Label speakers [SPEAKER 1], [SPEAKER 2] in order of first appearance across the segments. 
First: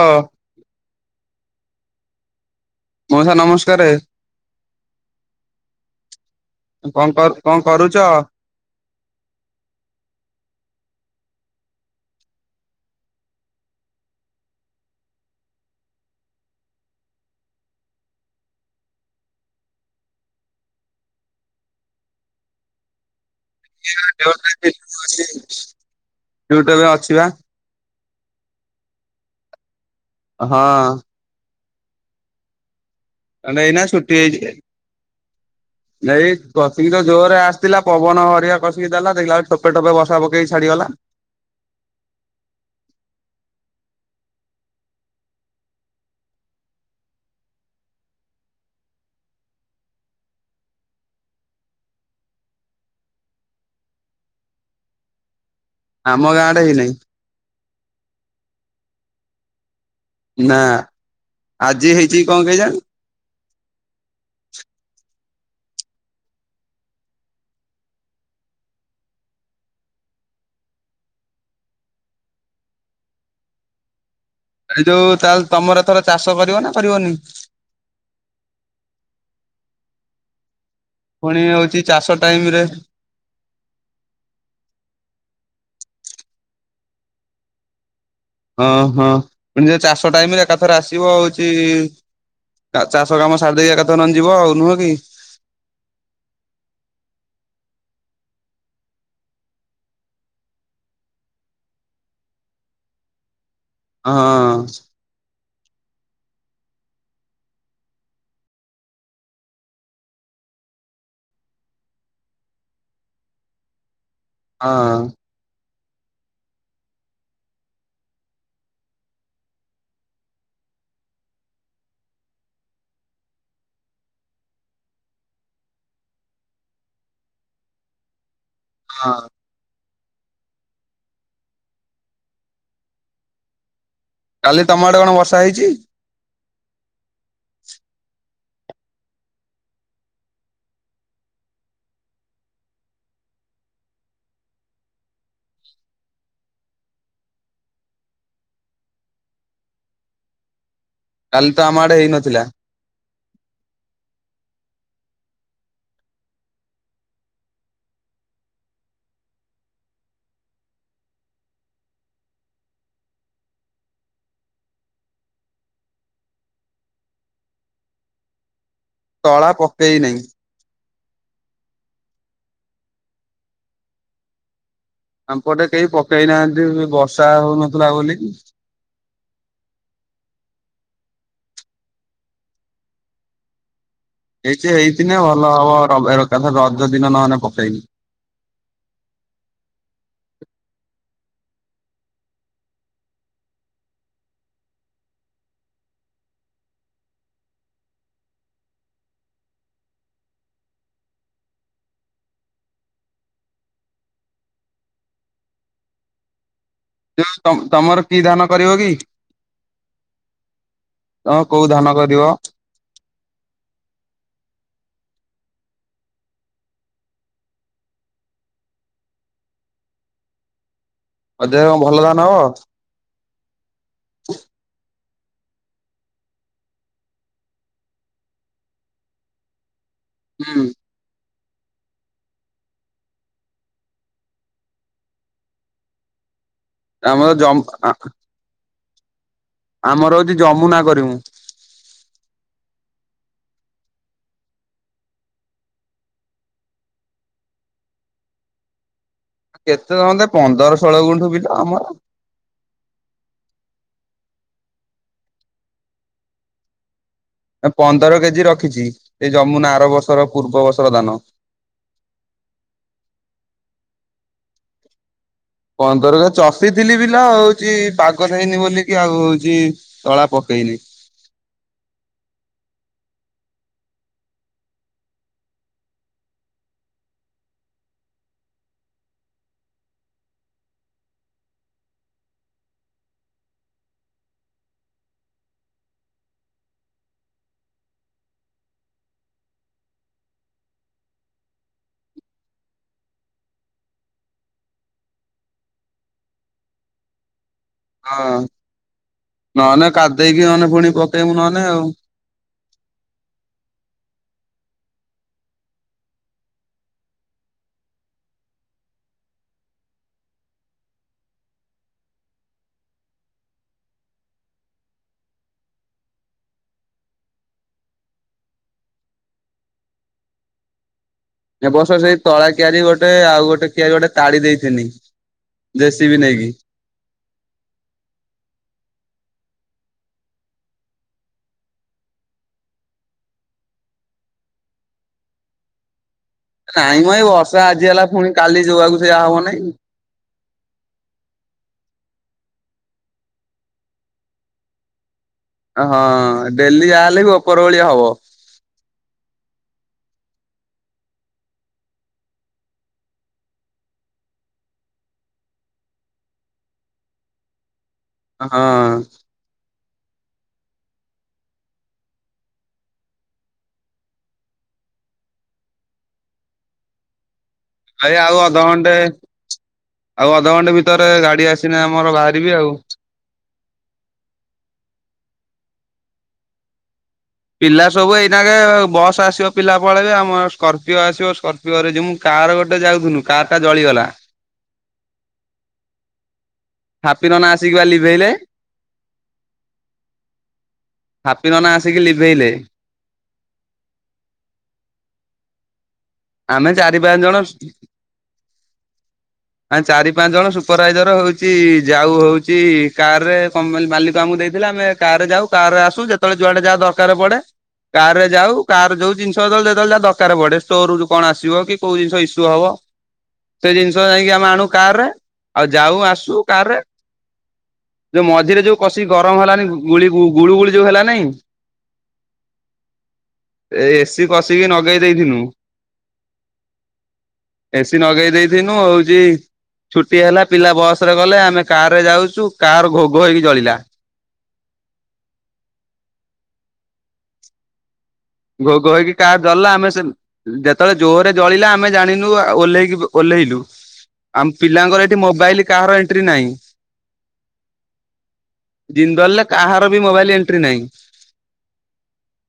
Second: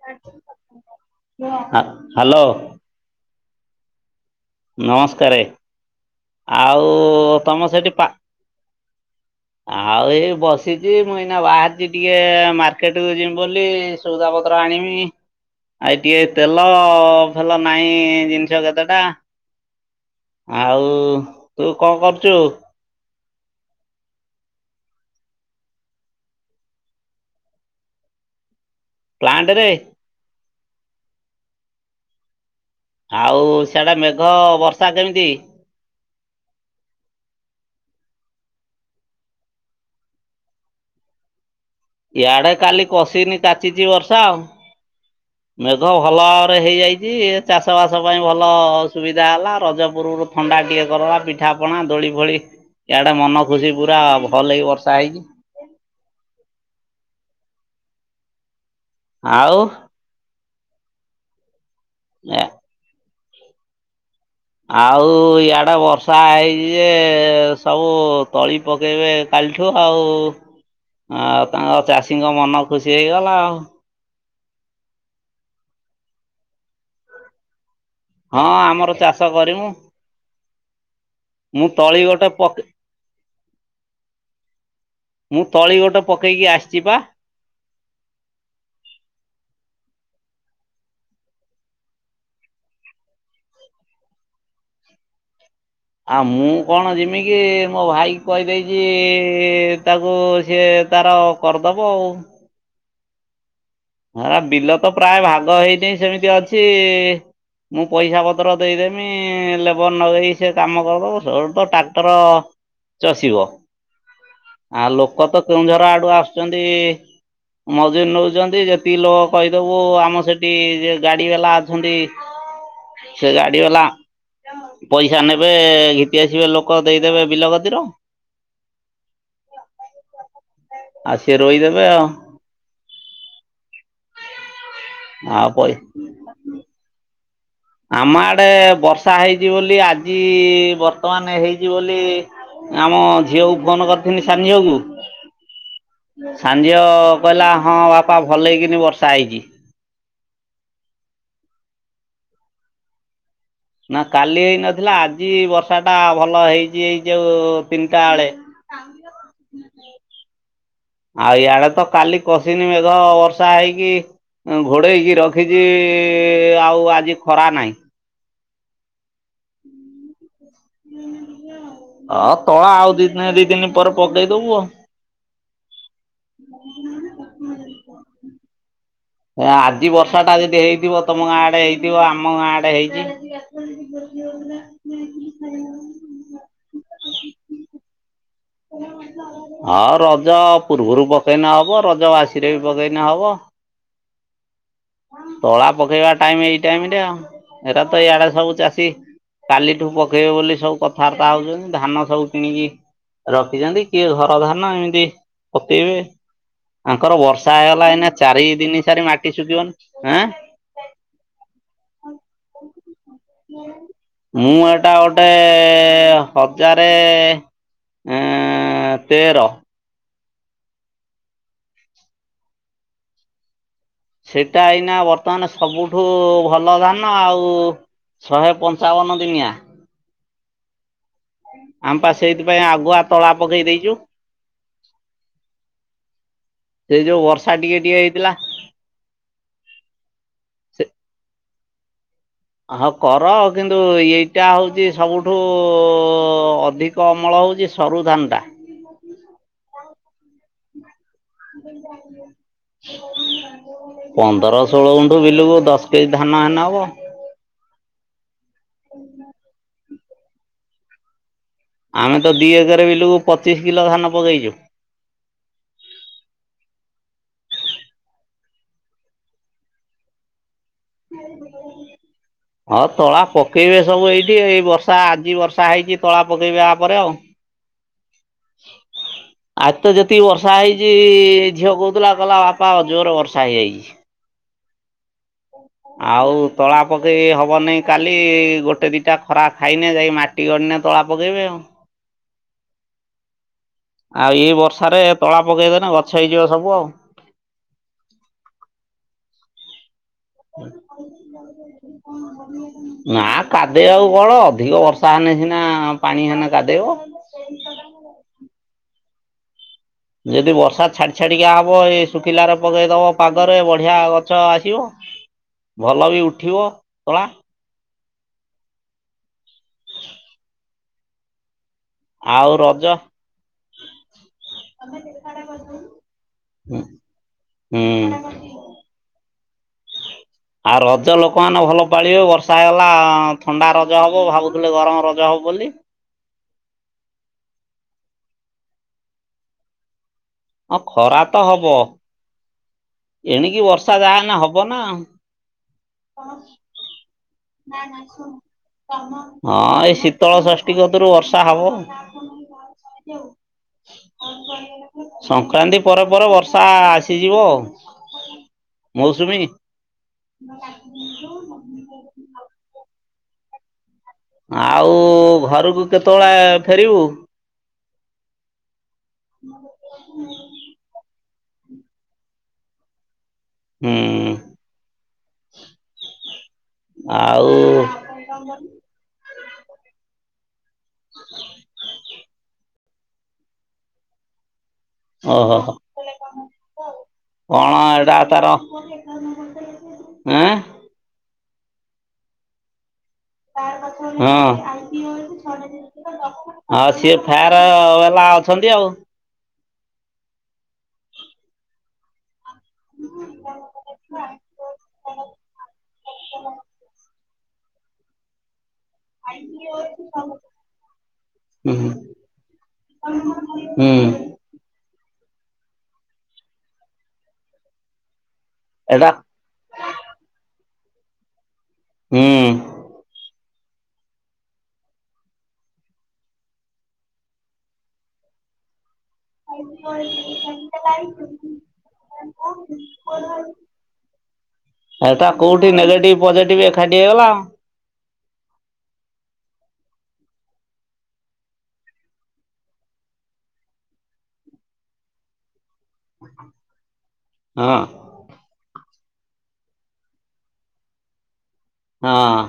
[SPEAKER 1] ହଁ।
[SPEAKER 2] ହା ହାଲୋ।
[SPEAKER 1] ମୋଉସା ନମସ୍କାରେ।
[SPEAKER 2] ନମସ୍କାରେ ଆଉ
[SPEAKER 1] କଣ କର କଣ
[SPEAKER 2] ତମ ସେଠି
[SPEAKER 1] କରୁଛ?
[SPEAKER 2] ପା ଆଉ ଏଇ ବସିଚି ମୁଁ ଏଇନା ବାହାରିଚି ଟିକେ ମାର୍କେଟକୁୁ ଯିମି ବୋଲି‌ ସୋଉଦା ପତ୍ର ଆଣିମି। ଆଇ ଟିକେ ତେଲ ଫେଲ ନାହିଁ ଜିନିଷ କେତେଟା। ଆଉ ତୁ କଣ କରୁଚୁ?
[SPEAKER 1] [unintelligible] ଡିଉଟିଏବେ ଅଛିିବା।
[SPEAKER 2] ପ୍ଲାଣ୍ଟେରେ।
[SPEAKER 1] ହଁ।
[SPEAKER 2] ଆଉ
[SPEAKER 1] ଏଇନା
[SPEAKER 2] ସିଆଡ଼େ
[SPEAKER 1] ଛୁଟି
[SPEAKER 2] ମେଘ
[SPEAKER 1] ହେଇଛି।
[SPEAKER 2] ବର୍ଷା କେମିତି?
[SPEAKER 1] ଏଇ କସିକିତ ଜୋରେ ଆସିଥିଲା ପବନ ହରିକା କସିକି ଦେଲା ଦେଖିଲା ବେଳକୁ ଟୋପେ ଟୋପେ ବର୍ଷା ପକେଇ ଛାଡ଼ିଗଲା।
[SPEAKER 2] ଇଆଡ଼େ କାଲି କଷିକିନି କାଚିଚି ବର୍ଷା ଆଉ। ମେଘ ଭଲଭାବରେ ହେଇଯାଇଚି ଚାଷ ବାସ ପାଇଁ ଭଲ ସୁବିଧା ହେଲା ରଜପୂର୍ବରୁ ଥଣ୍ଡା ଟିକେ କରିଦେଲା ପିଠାପଣା ଦୋଳି ଫଳି ଇଆଡ଼େ ମନ ଖୁସିପୁରା ଭଲ‌କି ବର୍ଷା ହେଇଚି।
[SPEAKER 1] ଆମ ଗାଁ ଆଡ଼େ ହେଇନେହିଁ।
[SPEAKER 2] ଆଉ।
[SPEAKER 1] ନା ଆଜି ହେଇଚିକି କଣ କେଜାଣି?
[SPEAKER 2] ଆଉ ଇଆଡ଼େ ବର୍ଷା ହେଇଚିଯେ ସବୁ ତଳି ପକେଇବେ କାଲିଠୁ ଆଉ ଆଉ ତାଙ୍କ ଚାଷୀଙ୍କ ମନ ଖୁସି ହେଇଗଲା ଆଉ।
[SPEAKER 1] ଏଇଯୋଉ ତାହେଲେ ତମରଏଥର ଚାଷ କରିବନା କରିବନି?
[SPEAKER 2] ହଁ ଆମର ଚାଷ କରିମୁ
[SPEAKER 1] ପୁଣି ହଉଛି
[SPEAKER 2] ମୁତଳି
[SPEAKER 1] ଚାଷ
[SPEAKER 2] ଗୋଟେ
[SPEAKER 1] ଟାଇମ ରେ
[SPEAKER 2] ପକେ ମୁତଳି ଗୋଟେ ପକେଇକି ଆସିଚିପା।
[SPEAKER 1] ଅଁ ହଁ ପୁଣିଯେ ଚାଷ ଟାଇମିରେ ଏକାଥରେ ଆସିବ ହଉଚି ଆ ଚାଷ କାମ ସାରିଦେଇ ଏକାଥରେ ନହେନେ ଯିବ ଆଉ ନୁହକି?
[SPEAKER 2] ଆଉ ମୁକଣ ଯିମିକିି ମୋ ଭାଇକୁ କହିଦେଇଚି ତାକୁ ସିଏ ତାର କରିଦବ ଆଉ।
[SPEAKER 1] ହଁ
[SPEAKER 2] ହେରା ବିଲତ ପ୍ରାୟ ଭାଗ ହେଇନି ସେମିତି ଅଛି--‌ ମୁଁ ପଇସା ପତ୍ର ଦେଇଦେମି ଲେବର ନଗେଇ ସେକାମ କରିଦବ ସେଉଠୁତ ଟ୍ରାକ୍ଟର ଚଷିବ।
[SPEAKER 1] ହଁ
[SPEAKER 2] ଆ ଲୋକତ କେଉଁଝର ଆଡ଼ୁ ଆସୁଚନ୍ତି ମଜୁରି ନେଉଚନ୍ତି ଯେତେ ତିଲୋକ କହିଦବୁ ଆମ ସେଠି ଯୋଗାଡ଼ି ବାଲା ଅଛନ୍ତି। ସେ ଗାଡ଼ି ବାଲା ପଇସା ନେବେ ଘିତି ଆସିବେ ଲୋକ ଦେଇଦେବେ ବିଲ କତିର।
[SPEAKER 1] ହଁ।
[SPEAKER 2] ଆଉ ସିଏ ରୋଇଦେବେ ଆଉ।
[SPEAKER 1] କାଲି ତମଆଡ଼େ କଣ ବର୍ଷା
[SPEAKER 2] ଆଁ
[SPEAKER 1] ହେଇଛି?
[SPEAKER 2] ପଇ ଆମ ଆଡ଼େ ବର୍ଷା ହେଇଚି ବୋଲି ଆଜି ବର୍ତ୍ତମାନ ହେଇଚି ବୋଲି ଆମ ଝିଅକୁ ଫୋନ୍ କରିଥିନି ସାନଝୀଅକୁ ସାନ ଝିଅ କହିଲା ହଁବାପା ଭଲ କିନି ବର୍ଷା ହେଇଚି।
[SPEAKER 1] କାଲିତ ଆମ ଆଡ଼େ ହେଇନଥିଲା।
[SPEAKER 2] ନା କାଲି ହେଇନଥିଲା ଆଜି ବର୍ଷାଟା ଭଲ ହେଇଚି ଏଇ ଯୋଉ ତିନିଟା ବେଳେ। [unintelligible] ଆଉ ଇଆଡ଼େତ କାଲି କଷିନି ମେଘ ବର୍ଷା ହେଇକି ଘୋଡ଼େଇକି ରଖିଚି ଆଉ ଆଜି ଖରା ନାହିଁ।
[SPEAKER 1] ତଳା ପକେଇ ନେହି।
[SPEAKER 2] ହଁ ତଳା ଆଉ ଦିନେ ଦିଦିନି ପରେ ପକେଇଦବୁ ଆଉ।
[SPEAKER 1] ଆମପଟେ କେହି ପକେଇ ନାହାନ୍ତି ବର୍ଷା ହଉନଥିଲା ବୋଲି।
[SPEAKER 2] ଆଜି ବର୍ଷାଟା ଯଦି ହେଇଥିବ ତମ ଗାଁଆଡ଼େ ହେଇଥିବ ଆମ ଗାଁଆଡ଼େ ହେଇଚି।
[SPEAKER 1] ହେଇଚେ ହେଇଥିନେ ଭଲ ହବ ଏକାଥରେ ରଜ ଦିନ ନହେନେ ପକେଇମି।
[SPEAKER 2] ହେଲୋ ଆସ। ହଁ ରଜ ପୂର୍ବରୁ ପକେଇନେ ହବ ରଜ ବାସିରେ ବି ପକେଇନେ ହବ। ତଳା ପକେଇବା ଟାଇମ୍ ଏଇ ଟାଇମ୍ ରେ ଆଉ ହେରା ତ ଇଆଡ଼େ ସବୁ ଚାଷୀ କାଲିଠୁ ପକେଇବେ ବୋଲି ସବୁ କଥାବାର୍ତ୍ତା ହଉଚନ୍ତି ଧାନ ସବୁ କିଣିକି ରଖିଚନ୍ତି କିଏ ଧାନ ଏମିତି ପକଇବେ। ଆଙ୍କର ବର୍ଷା
[SPEAKER 1] ଯୋଉ
[SPEAKER 2] ହେଇଗଲା
[SPEAKER 1] ତମର
[SPEAKER 2] ଏଇନା
[SPEAKER 1] କି ଧାନ
[SPEAKER 2] ଚାରି
[SPEAKER 1] କରିବ
[SPEAKER 2] ଦିନି
[SPEAKER 1] କି?
[SPEAKER 2] ସାରି ମାଟି ଶୁଖିବନି। ଆଁ?
[SPEAKER 1] ତମେ କୋଉ ଧାନ କରିବ?
[SPEAKER 2] ମୁଁ ଏଟା ଗୋଟେ ହଜାରେ ଏଁ ତେର।
[SPEAKER 1] ଅଧିଆ ଅଁ ଭଲ ଧାନ ହବ?
[SPEAKER 2] ସେଟା ଏଇନା ବର୍ ତମାନେ ସବୁଠୁ ଭଲ ଧାନ ଆଉ ଶହେ ପଞ୍ଚାବନ ଦିନିଆ।
[SPEAKER 1] ହୁଁ।
[SPEAKER 2] ଆମେ ପା ସେଇଥିପାଇଁ ଆଗୁଆ ତଳା ପକେଇ ଦେଇଚୁ। ସେ ଯୋଉ
[SPEAKER 1] ଆମର ଜମ
[SPEAKER 2] ବର୍ଷା ଟିକେ ଟିକେ ହେଇଥିଲା।
[SPEAKER 1] ଆମର ହଉଚି ଯମୁନା
[SPEAKER 2] ସେ
[SPEAKER 1] କରିମୁୁ।
[SPEAKER 2] ହଁ କର କିନ୍ତୁ ଏଇଟା ହଉଚି ସବୁଠୁ ଅଧି କ ଅମଳ ହଉଚି ସରୁ ଧାନଟା।
[SPEAKER 1] କେତେ ସମଦାଏ ପନ୍ଦର ଷୋଳ ଗୁଣ୍ଠୁ ବିଲ ଆମର।
[SPEAKER 2] ପନ୍ଦର ଷୋଳ ଗୁଣ୍ଠୁ ବିଲୁକୁ ଦଶ କେଜି ଧାନ ହେନେ ହବ।
[SPEAKER 1] ଏ ପନ୍ଦର କେଜି ରଖିଚି ଏଇ ଯମୁନା ଆର ବର୍ଷର ପୂର୍ବ ବର୍ଷର ଧାନ।
[SPEAKER 2] ଆମେ ତ ଦି ଏକେରେ ବିଲୁକୁ ପଚିଶ କିଲୋ ଧାନ ପକେଇଚୁ।
[SPEAKER 1] ପନ୍ଦରକା ଚଷିଥିଲି ବିଲା ହଉଚି ପାଗ ଦେଇନି ବୋଲିକି ଆଉ ହଉଚି ତଳା ପକେଇନେଇ।
[SPEAKER 2] ହିଆଳେ ବିଲଟା [unintelligible] ହଁ ତଳା ପକେଇବେ ସବୁ ଏଇଠି ଏଇ ବର୍ଷା ଆଜି ବର୍ଷା ହେଇଚି ତଳା ପକେଇବେ ଆପରେ ଆଉ। ଆଜି ତ ଯେତିକି ବର୍ଷା ହେଇଚି ଝିଅ କହୁଥୁଲା କହିଲା ବାପା ଜୋରେ ବର୍ଷା ହେଇଯାଇଚି। ଆଉ ତଳା ପକେଇ ହବନେଇ କାଲି ଗୋଟେ ଦିଟା ଖରା ଖାଇନେ ଯାଇ ମା ଟି ଗଡ଼ିନେ ତଳା ପକାଇବେ ଆଉ। ଆଉ ଏ ବର୍ଷାରେ ତଳା ପକେଇଦେନ ଗଛ ହେଇଯିବ ସବୁ ଆଉ।
[SPEAKER 1] ହଁ ନହେନେ କାଦେଇକି ହନେ ପୁଣି ପକେଇବୁ ନହେନେ ଆଉ।
[SPEAKER 2] କଣ ବଡ଼ି ଆଡ଼ ନାଁ କାଦେଇବାକୁ ବଳ ଅଧିକ ବର୍ଷା ହେନେ ସିନା ପାଣି ହେନେ କାଦେଇବ। ଯେଦି ବର୍ଷା ଛାଡ଼ି ଛାଡି଼କା ହବ ଏ ଶୁଖିଲାରେ ପକେଇଦବ ପାଗରେ ବଢ଼ିଆ ଗଛ ଆସିବ। ଭଲ ବି ଉଠିବ ତଳା।
[SPEAKER 1] ଏ ବର୍ଷ ସେଇ ତଳା
[SPEAKER 2] ଆଉ
[SPEAKER 1] କିଆରି
[SPEAKER 2] ରଜ
[SPEAKER 1] ଗୋଟେ ଆଉ ଗୋଟେ କିଆରି ଗୋଟେ ତାଡ଼ି ଦେଇଥିନି। ଦେ ଶି ପି ନେଇକି।
[SPEAKER 2] ହୁଁ। ଆଉ ରଜ ଲୋକମାନେ ଭଲ ପାଳିବେ ବର୍ଷା ହେଇଗଲା ଥଣ୍ଡା ରଜ ହବ ଭାବୁ ଥୁଲେ ଗରମ ରଜ ହବ ବୋଲି।
[SPEAKER 1] କାଇଁ ମ ଏଇ ବର୍ଷା ଆଜି ହେଲା ଫୁଣି କାଲି ଯୋଉଆକୁ ସେଇଆ ହବନେଇଁ।
[SPEAKER 2] ହଁ ଖରା ତ ହବ। ଏଣିକି ବର୍ଷା ଯାହେନେ ହବ ନାଁ।
[SPEAKER 1] ଏ ହଁ ଡେଲି ଆ ହେଲେ ବି ଓପର ଓଳି ହବ।
[SPEAKER 2] ହଁ ଏଇ ଶୀତଳ ଷଷ୍ଠୀ କତୁରୁ ବର୍ଷା ହବ। ସଂକ୍ରାନ୍ତି ପରେ ପରେ ବର୍ଷା ଆସିଯିବ।
[SPEAKER 1] ହଁ।
[SPEAKER 2] ମୌସୁମୀ। ଆଉ ଘରୁକୁ କେତୋଳେ ଫେରିବୁ?
[SPEAKER 1] ଏଇ ଆଉ ଅଧଘଣ୍ଟେ ଆଉ ଅଧଘଣ୍ଟେ ଭିତରେ ଗାଡ଼ି ଆସିନେ ଆମର ବାହାରିବି ଆଉ।
[SPEAKER 2] ହୁଁ। ଆଉ
[SPEAKER 1] ପିଲା ସବୁ ଏଇନାକେ ବସ ଆସିବ ପିଲା ପଳେଇବେ ଆମ କର ପିଓ ଆସିବ ସ୍କର୍ପିଓରେ ଯିମୁଁ କାର୍ ଗୋଟେ ଯାଉଥିଲୁ କାରଟା ଜଳିଗଲା।
[SPEAKER 2] ଓହୋ ହ।
[SPEAKER 1] ହାପି ନନା ଆସିକି
[SPEAKER 2] କଣ
[SPEAKER 1] ବା
[SPEAKER 2] ଏଟା
[SPEAKER 1] ଲିଭେଇଲେ।
[SPEAKER 2] ତାର ଆଁ?
[SPEAKER 1] ହାପି ନନା ଆସିକି ଲିଭେଇଲେ।
[SPEAKER 2] ହଁ। ଆଉ
[SPEAKER 1] ଆମେ ଚାରି
[SPEAKER 2] ସିଏ
[SPEAKER 1] ପାଞ୍ଚ ଜଣ
[SPEAKER 2] ଫାୟାର ବାଲା ଅଛନ୍ତି ଆଉ।
[SPEAKER 1] ଆମେ ଚାରି ପାଞ୍ଚ ଜଣ ସୁପରଭାଇଜର ହୋଉଛି ଯାଉ ହୋଉ ଚି କାରରେ କମ ମା ମାଲିକ ଆମକୁ ଦେଇଥିଲା ଆମେ କାରରେ ଯାଉ କାରରେ ଆସୁ ଯେତୋଳେ ଯୁଆଡେ ଯାହା ଦରକାର ପଡେ କାରରେ ଯାଉ କାର ଯୋଉ ଜିନିଷ ପାତ୍ର ଯେତୋଳେ ଯାହା ଦରକାର ପଡେ ଷ୍ଟୋରରୁ ଯୋଉ ଆସିବ
[SPEAKER 2] ହୁଁ
[SPEAKER 1] କି କୋଉ ଜିନଷ ଇଶୁ ହବ ସେ
[SPEAKER 2] ହୁଁ
[SPEAKER 1] ଜିନିଷ ଯାଇକି ଆମେ ଆଣୁ କାରରେ ଆଉ ଯାଉ ଆସୁ କାରରେ ଯୋଉ ମଝିରେ ଯୋଉ
[SPEAKER 2] ଏଟା
[SPEAKER 1] କଷିକି ଗରମ ହେଲାନି ଗୁଳି ଗୁଳୁ ଗୁଳି ଯୋଉ ହେଲାନେଇ
[SPEAKER 2] ହୁଁ।
[SPEAKER 1] ଏ ଏ ସିି କଷିକି ନଗେଇ ଦେଇଥିନୁ। ଏ ସିି ନଗେଇ ଦେଇଥିନୁ ହୋଉଚି ଛୁଟି ହେଲା ପିଲା ବସରେ ଗଲେ ଆମେ କାରରେ ଯାଉଚୁ କାର ଘୋ ଘୋ ହେଇକି ଜଳିଲା।
[SPEAKER 2] ଏଟା କୋଉଠି ନେଗେଟିଭ ପଜିଟିଭ ଏକାଠି ହେଇଗଲା।
[SPEAKER 1] ଘୋ ଘୋ ହେଇକି କାର ଜଳିଲା ଆମେ ସେ ଯେତୋଳେ ଜୋରରେ ଜଳିଲା ଆମେ ଜାଣିନୁ ଆ ଓହ୍ଲେଇକି ଓହ୍ଲେଇଲୁ। ଆମ ପିଲାଙ୍କର ଏଠି ମୋବାଇଲ କାହାର ଏନ୍ ଏଣ୍ଟ୍ରି ନାଇଁ
[SPEAKER 2] ହଁ
[SPEAKER 1] ଜିନ୍ଦଲରେ କାହାର ବି ମୋବାଇଲ ଏଣ୍ଟ୍ରି ନାହିଁ।
[SPEAKER 2] ହଁ।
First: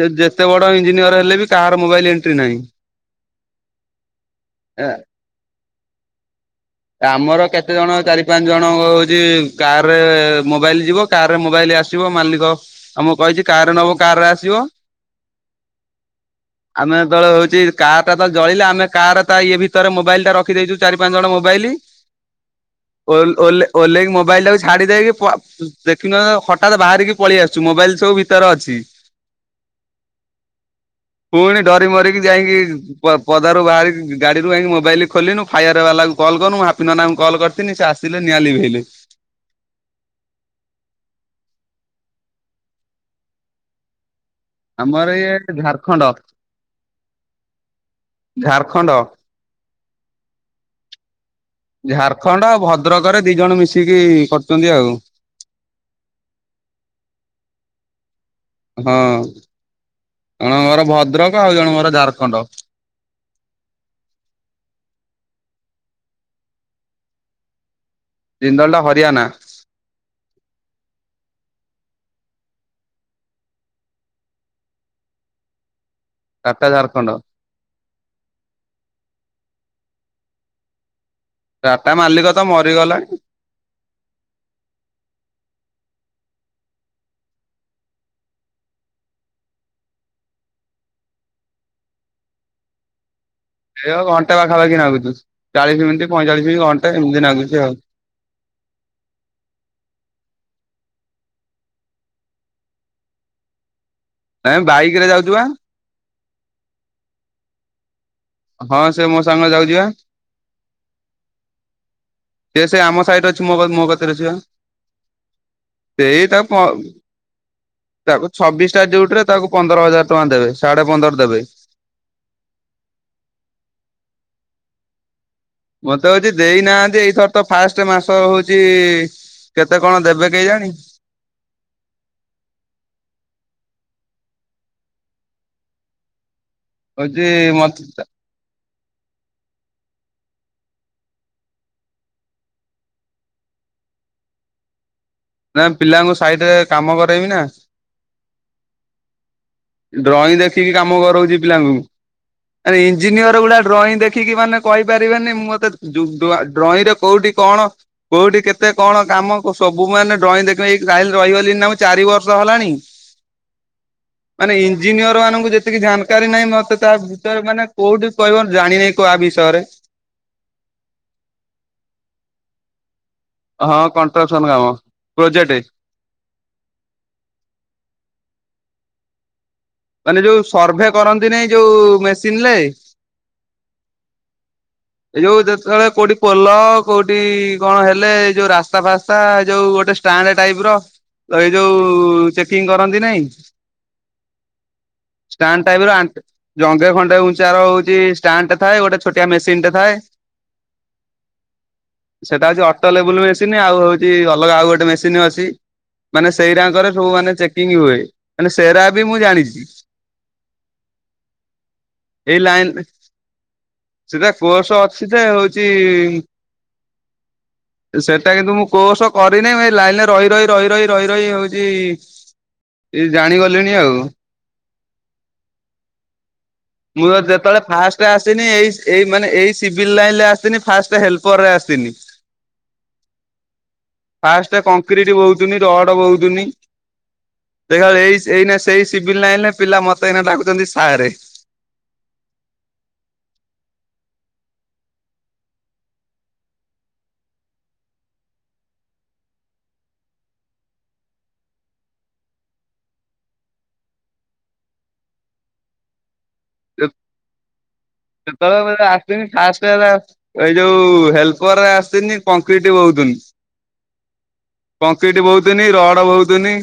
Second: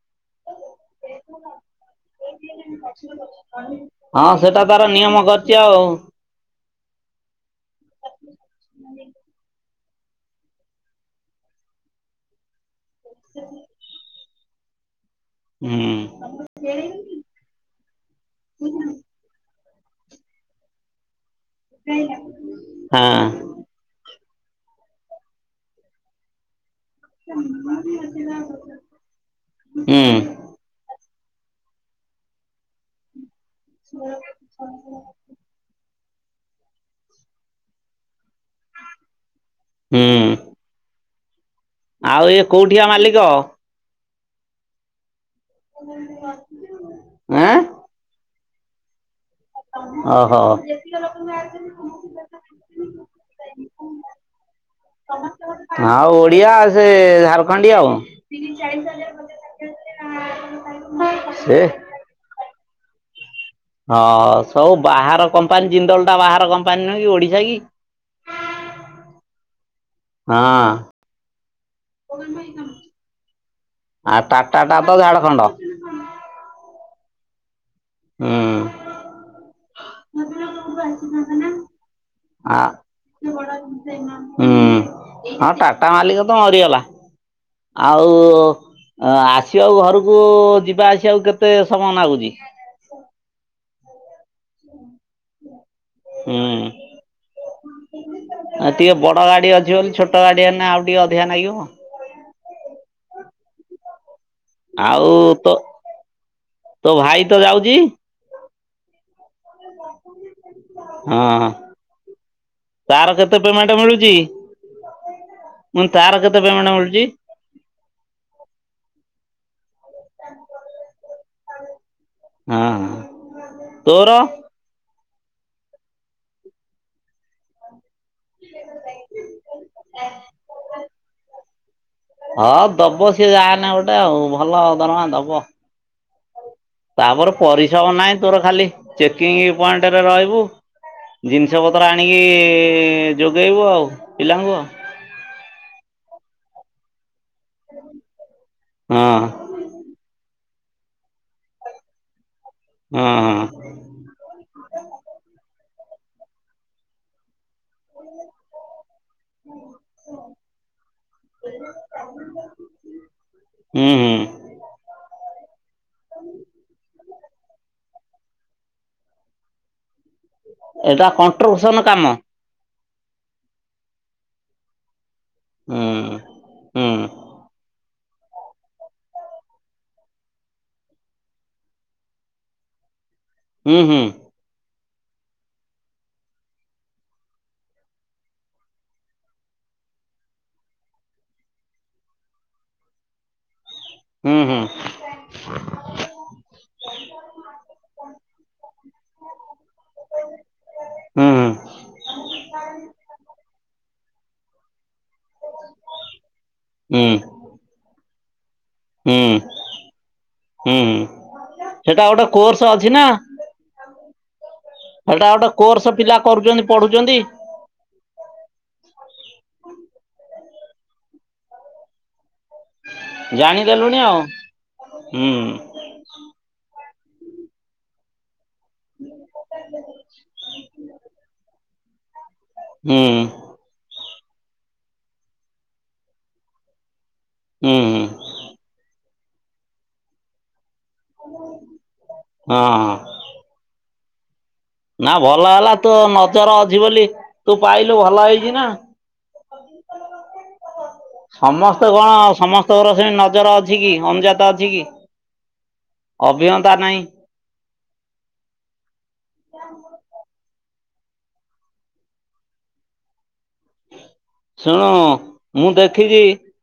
[SPEAKER 1] ଯେ ଯେତେ ବଡ ଇଞ୍ଜିନିୟର ହେଲେ ବି କାହାର ମୋବାଇଲ ଏଣ୍ଟ୍ରି ନାହିଁ।
[SPEAKER 2] ହଁ ସେଟା ତାର ନିୟମ କରିଛି ଆଉ।
[SPEAKER 1] ଆମର କେତେ ଜଣ ଚାରି ପାଞ୍ଚ ଜଣଙ୍କ ହୋଉଛି କାରରେ ମୋବାଇଲ ଯିବ। କାରରେ ମୋବାଇଲ ଆସିବ ମାଲିକ ଆମକୁ କହିଛି କାରରେ ନବ କାରରେ ଆସିବ।
[SPEAKER 2] ହୁଁ।
[SPEAKER 1] ଆମେ ତଳେ ହୋଉଛି କାରଟା ଯେତଳେ ଜଳିଲେ ଆମ କାର ତା ଇଏ ଭିତରେ ମୋବାଇଲଟା ରଖିଦେଇଛୁ ଚାରି ପାଞ୍ଚ ଜଣ ମୋ ପାଇଲି
[SPEAKER 2] ହଁ
[SPEAKER 1] ଓଲ୍ ଓଲେ ଓହ୍ଲେଇକି ମୋବାଇଲ ଟାକୁ ଛାଡ଼ି ଦେଇକି ପ ଦେଖିନ ହଠାତ ବାହାରିକି ପଳେଇ ଆସୁଛୁ ମୋବାଇଲ ସବୁ ଭିତରେ ଅଛି।
[SPEAKER 2] ହୁଁ।
[SPEAKER 1] ପୁଣି ଡରି ମରିକି ଯାଇକି ପ-ପଦାରୁ ବାହାରିକି ଗାଡିରୁ ଯାଇକି ମୋବାଇଲ ଖୋଲିନୁ। ଫାୟାର ବାଲା କୁ କଲ କନୁ ମୁଁ ହାପି ନନାଙ୍କୁ କଲ୍ କରିଥିଲି ସେ ଆସିଲେ ନିଆଁ ଲିଭେଇଲେ।
[SPEAKER 2] ହୁଁ। ଆଉ ଇଏ କୋଉଠିଆ ମାଲିକ?
[SPEAKER 1] ଆମର ଇଏ ଝାରଖଣ୍ଡ
[SPEAKER 2] ଆଁ
[SPEAKER 1] ଝାରଖଣ୍ଡ।
[SPEAKER 2] ଅହ।
[SPEAKER 1] ଝାରଖଣ୍ଡ ଆଉ ଭଦ୍ରକ ରେ ଦି ଜଣ ମିଶିକି କରୁଛନ୍ତି ଆଉ।
[SPEAKER 2] ଆଉ ଓଡିଆ ସେ ଝାରଖଣ୍ଡି ଆଉ।
[SPEAKER 1] ହଁ। ଜଣଙ୍କ ଘର ଭଦ୍ରକ
[SPEAKER 2] ସେ
[SPEAKER 1] ଆଉ ଜଣଙ୍କ ଘର ଝାରଖଣ୍ଡ।
[SPEAKER 2] ହଁ ସବୁ ବାହାର କମ୍ପାନୀ ଜିନ୍ଦଲ ଟା ବାହାର କମ୍ପାନୀ ନୁହେଁ କି ଓଡିଶା କି?
[SPEAKER 1] ଜିନ୍ଦଲ ଟା ହରିୟାନା।
[SPEAKER 2] ହଁ। ଆ, ଟାଟା ଟା ତ ଝାଡଖଣ୍ଡ।
[SPEAKER 1] ଟାଟା ଝାରଖଣ୍ଡ।
[SPEAKER 2] ହୁଁ।
[SPEAKER 1] ଟାଟା ମାଲିକ ତ ମରିଗଲାଣି।
[SPEAKER 2] ହୁଁ, ହଁ ଟାଟା ମାଲିକ ତ ମରିଗଲା। ଆଉ ଅ, ଆସିବାକୁ ଘରକୁ ଯିବା ଆସିବାକୁ କେତେ ସମୟ ନାଗୁଚି?
[SPEAKER 1] ଏୟ ଘଣ୍ଟେ ପାଖାପାଖି ନାଗୁଚୁ, ଚାଳିଶ ମିନଟି ପଇଁଚାଳିଶି ଘଣ୍ଟେ ଏମିତି ନାଗୁଛି ଆଉ।
[SPEAKER 2] ଅ, ଟିକେ ବଡ ଗାଡି ଅଛି ବୋଲି ଛୋଟ ଗାଡି ହେନେ ଆଉ ଟିକେ ଅଧିକା ନାଗିବ।
[SPEAKER 1] ନାଇଁ ବାଇକ ରେ
[SPEAKER 2] ଆଉ
[SPEAKER 1] ଯାଉଛୁ ବା
[SPEAKER 2] ତୋ ତୋ ଭାଇ ତ ଯାଉଚି?
[SPEAKER 1] ହଁ ସେ ମୋ ସାଙ୍ଗରେ ଯାଉଚି ବା।
[SPEAKER 2] ହଁ।
[SPEAKER 1] ସେ ସେ ଆମ
[SPEAKER 2] ତାର
[SPEAKER 1] ସାଇଡ
[SPEAKER 2] କେତେ
[SPEAKER 1] ଅଛି ମୋ
[SPEAKER 2] ପେମେଣ୍ଟ
[SPEAKER 1] ମୋ
[SPEAKER 2] ମିଳୁଚି?
[SPEAKER 1] କତିରେ ଅଛି ବା।
[SPEAKER 2] ମୁଁ କହିନି ତାର
[SPEAKER 1] ସେଇ
[SPEAKER 2] କେତେ
[SPEAKER 1] ତାକୁ
[SPEAKER 2] ପେମେଣ୍ଟ ମିଳୁଚି?
[SPEAKER 1] ତାକୁ ଛବିଶଟା ଡିଉଟି ରେ ତାକୁ ପନ୍ଦର ହଜାର ଟଙ୍କା ଦେବେ ସାଢେ ପନ୍ଦର ଦେବେ।
[SPEAKER 2] ହଁ, ତୋର?
[SPEAKER 1] ମୋତେ ହଉଛି ଦେଇନାହାନ୍ତି, ଏଇଥର ତ ଫାଷ୍ଟ ମାସ ହଉଚି। କେତେ କଣ ଦେବେ କେଜାଣି।
[SPEAKER 2] ହଁ ଦବ ସିଏ ଯା ହେନେ ଗୋଟେ ଆଉ ଭଲ ଦରମା ଦବ।
[SPEAKER 1] ହଉଛି
[SPEAKER 2] ତାପରେ
[SPEAKER 1] ମତେ
[SPEAKER 2] ପରିଶ୍ରମ ନାହିଁ ତୋର ଖାଲି ଚେକିଂ ପଏଣ୍ଟରେ ରହିବୁ। ଜିନିଷ ପତ୍ର ଆଣିକି ଯୋଗେଇବୁ ଆଉ ପିଲାଙ୍କୁ।
[SPEAKER 1] ନା ପିଲାଙ୍କୁ ସାଇଡ୍ ରେ କାମ କରେଇମି ନା।
[SPEAKER 2] ହଁ।
[SPEAKER 1] ଡ୍ରଇଂ ଦେଖିକି କାମ କରଉଚି ପିଲାଙ୍କୁ, ମାନେ
[SPEAKER 2] ହଁ ହଁ
[SPEAKER 1] ଇଞ୍ଜିନିୟର୍ ଗୁଡା ଡ୍ରଇଂ ଦେଖିକି ମାନେ କହିପାରିବେନି ମୋତେ ଜୁ-ଡୁଆ ଡ୍ରଇଁ ରେ କୋଉଠି କଣ କୋଉଠି କେତେ କଣ କାମ ସବୁ ମାନେ ଡ୍ରଇଁ ଦେଖଇ [unintelligible] ରହିଗଲି ନା ମୁଁ ଚାରି ବର୍ଷ ହେଲାଣି।
[SPEAKER 2] ହୁଁ, ହୁଁ।
[SPEAKER 1] ମାନେ ଇଞ୍ଜିନିୟର୍ ମାନଙ୍କୁ ଯେତିକି ଜାନକାରୀ ନାହିଁ, ମୋତେ ତା ଭିତରେ ମାନେ କୋଉଠି କହିବ ଜାଣି ନାହିଁ କୁହ ଆ ବିଷୟରେ।
[SPEAKER 2] ଏଇଟା କଣ୍ଟ୍ରଭୁସନ କାମ।
[SPEAKER 1] ହଁ କଣ୍ଟ୍ରକ୍ସନ୍ କାମ ପ୍ରୋଜେଟେ।
[SPEAKER 2] ହୁଁ। ହୁଁ।
[SPEAKER 1] ମାନେ ଯୋଉ ସର୍ଭେ କରନ୍ତି ନାଇଁ ଯୋଉ ମେସିନ୍ ରେ
[SPEAKER 2] ହୁଁ, ହୁଁ।
[SPEAKER 1] ଏଇ ଯୋଉ ଯେତେବେଳେ କୋଉଠି ପୋଲ କୋଉଠି କଣ ହେଲେ ଏଇ ଯୋଉ ରାସ୍ତା ଫାସ୍ତା ଯୋଉ ଗୋଟେ ଷ୍ଟାଣ୍ଡ ଟାଇପ୍ ର ତ ଏଇ ଯୋଉ ଚେକିଂ କରନ୍ତି ନାଇଁ।
[SPEAKER 2] ହୁଁ, ହୁଁ।
[SPEAKER 1] ଷ୍ଟାଣ୍ଡ ଟାଇପ୍ ର ଆଣ୍ଟ ଜଙ୍ଘେ ଖଣ୍ଡେ ଉଞ୍ଚର ହଉଚି ଷ୍ଟାଣ୍ଡ ଟେ ଥାଏ, ଗୋଟେ ଛୋଟିଆ ମେସିନ୍ ଟେ ଥାଏ।
[SPEAKER 2] ହ
[SPEAKER 1] ସେଟା ହଉଚି ଅଟୋ ଲେବୁଲ ମେସିନ୍ ଆଉ ହଉଛି ଅଲଗା ଆଉ ଗୋଟେ ମେସିନ୍ ଅଛି। ମାନେ ସେଇରାଙ୍କର ସବୁ ମାନେ ଚେକିଂ ହୁଏ, ମାନେ ସେରା ବି
[SPEAKER 2] ହୁଁ,
[SPEAKER 1] ମୁଁ ଜାଣିଛି
[SPEAKER 2] ହୁଁ, ହୁଁ ସେଟା ଗୋଟେ କୋର୍ସ ଅଛି ନା?
[SPEAKER 1] ସେଇଟା କୋର୍ସ ଅ
[SPEAKER 2] ଏଟା ଗୋଟେ କୋର୍ସ ପିଲା କରୁଚନ୍ତି ପଢୁଚନ୍ତି।
[SPEAKER 1] ଏ ସେଟା କିନ୍ତୁ ମୁଁ କୋର୍ସ କରିନି ମୁଁ ଏ ଲାଇନ୍ ରେ ରହି ରହି ରହି ରହି ରହି ରହି ହଉଚି
[SPEAKER 2] [inaudible]
[SPEAKER 1] ଏଇ ଜାଣିଗ
[SPEAKER 2] ଗେଲୁଣି ଆଉ।
[SPEAKER 1] ମୁଁ ତ ଯେତଳେ ଫାଷ୍ଟ ଆସିନି ଏଇ ଏଇ ମାନେ ଏଇ ସିଭିଲ୍ ଲାଇନ୍ ରେ ଆସିନି ଫାଷ୍ଟ ହେଲ୍ପର୍ ରେ ଆସିନି।
[SPEAKER 2] ହୁଁ।
[SPEAKER 1] ଫାଷ୍ଟ କଂକ୍ରିଟ୍ ବହୁଚନି ରଡ ବହୁଚନି
[SPEAKER 2] ହୁଁ ହୁଁ
[SPEAKER 1] [unintelligible] ଏଇ ଏଇନା ସେଇ ସିବିଲ୍ ଲାଇନ୍ ରେ ପିଲା ମତେ ଏଇନା ଡାକୁଚନ୍ତି ସାରେ।
[SPEAKER 2] ହଁ-ହଁ। ନା ଭଲ ହେଲା ତୋ ନଜର ଅଛି ବୋଲି ତୁ ପାଇଲୁ ଭଲ ହେଇଚି ନା। ସମସ୍ତେ କଣ ସମସ୍ତଙ୍କର ସେମିତି ନଜର ଅଛି କି, ଅନୁଜାତ ଅଛି କି? ଅଭିଜ୍ଞତା ନାହିଁ।
[SPEAKER 1] ସେତଳେ ମୁଁ [unintelligible] ଆସନି ଫାଷ୍ଟ [unintelligible] ଏଇ ଯୋଉ ହେଲପର୍ ରେ ଆସିନି, କଂକ୍ରିଟ ବୋହୁଥିନି।
[SPEAKER 2] ଶୁଣୁ
[SPEAKER 1] କଂକ୍ରିଟି
[SPEAKER 2] ମୁଁ
[SPEAKER 1] ବୋହୁଥିନି ରଡ
[SPEAKER 2] ଦେଖିଛି
[SPEAKER 1] ବୋହୁଥିନି।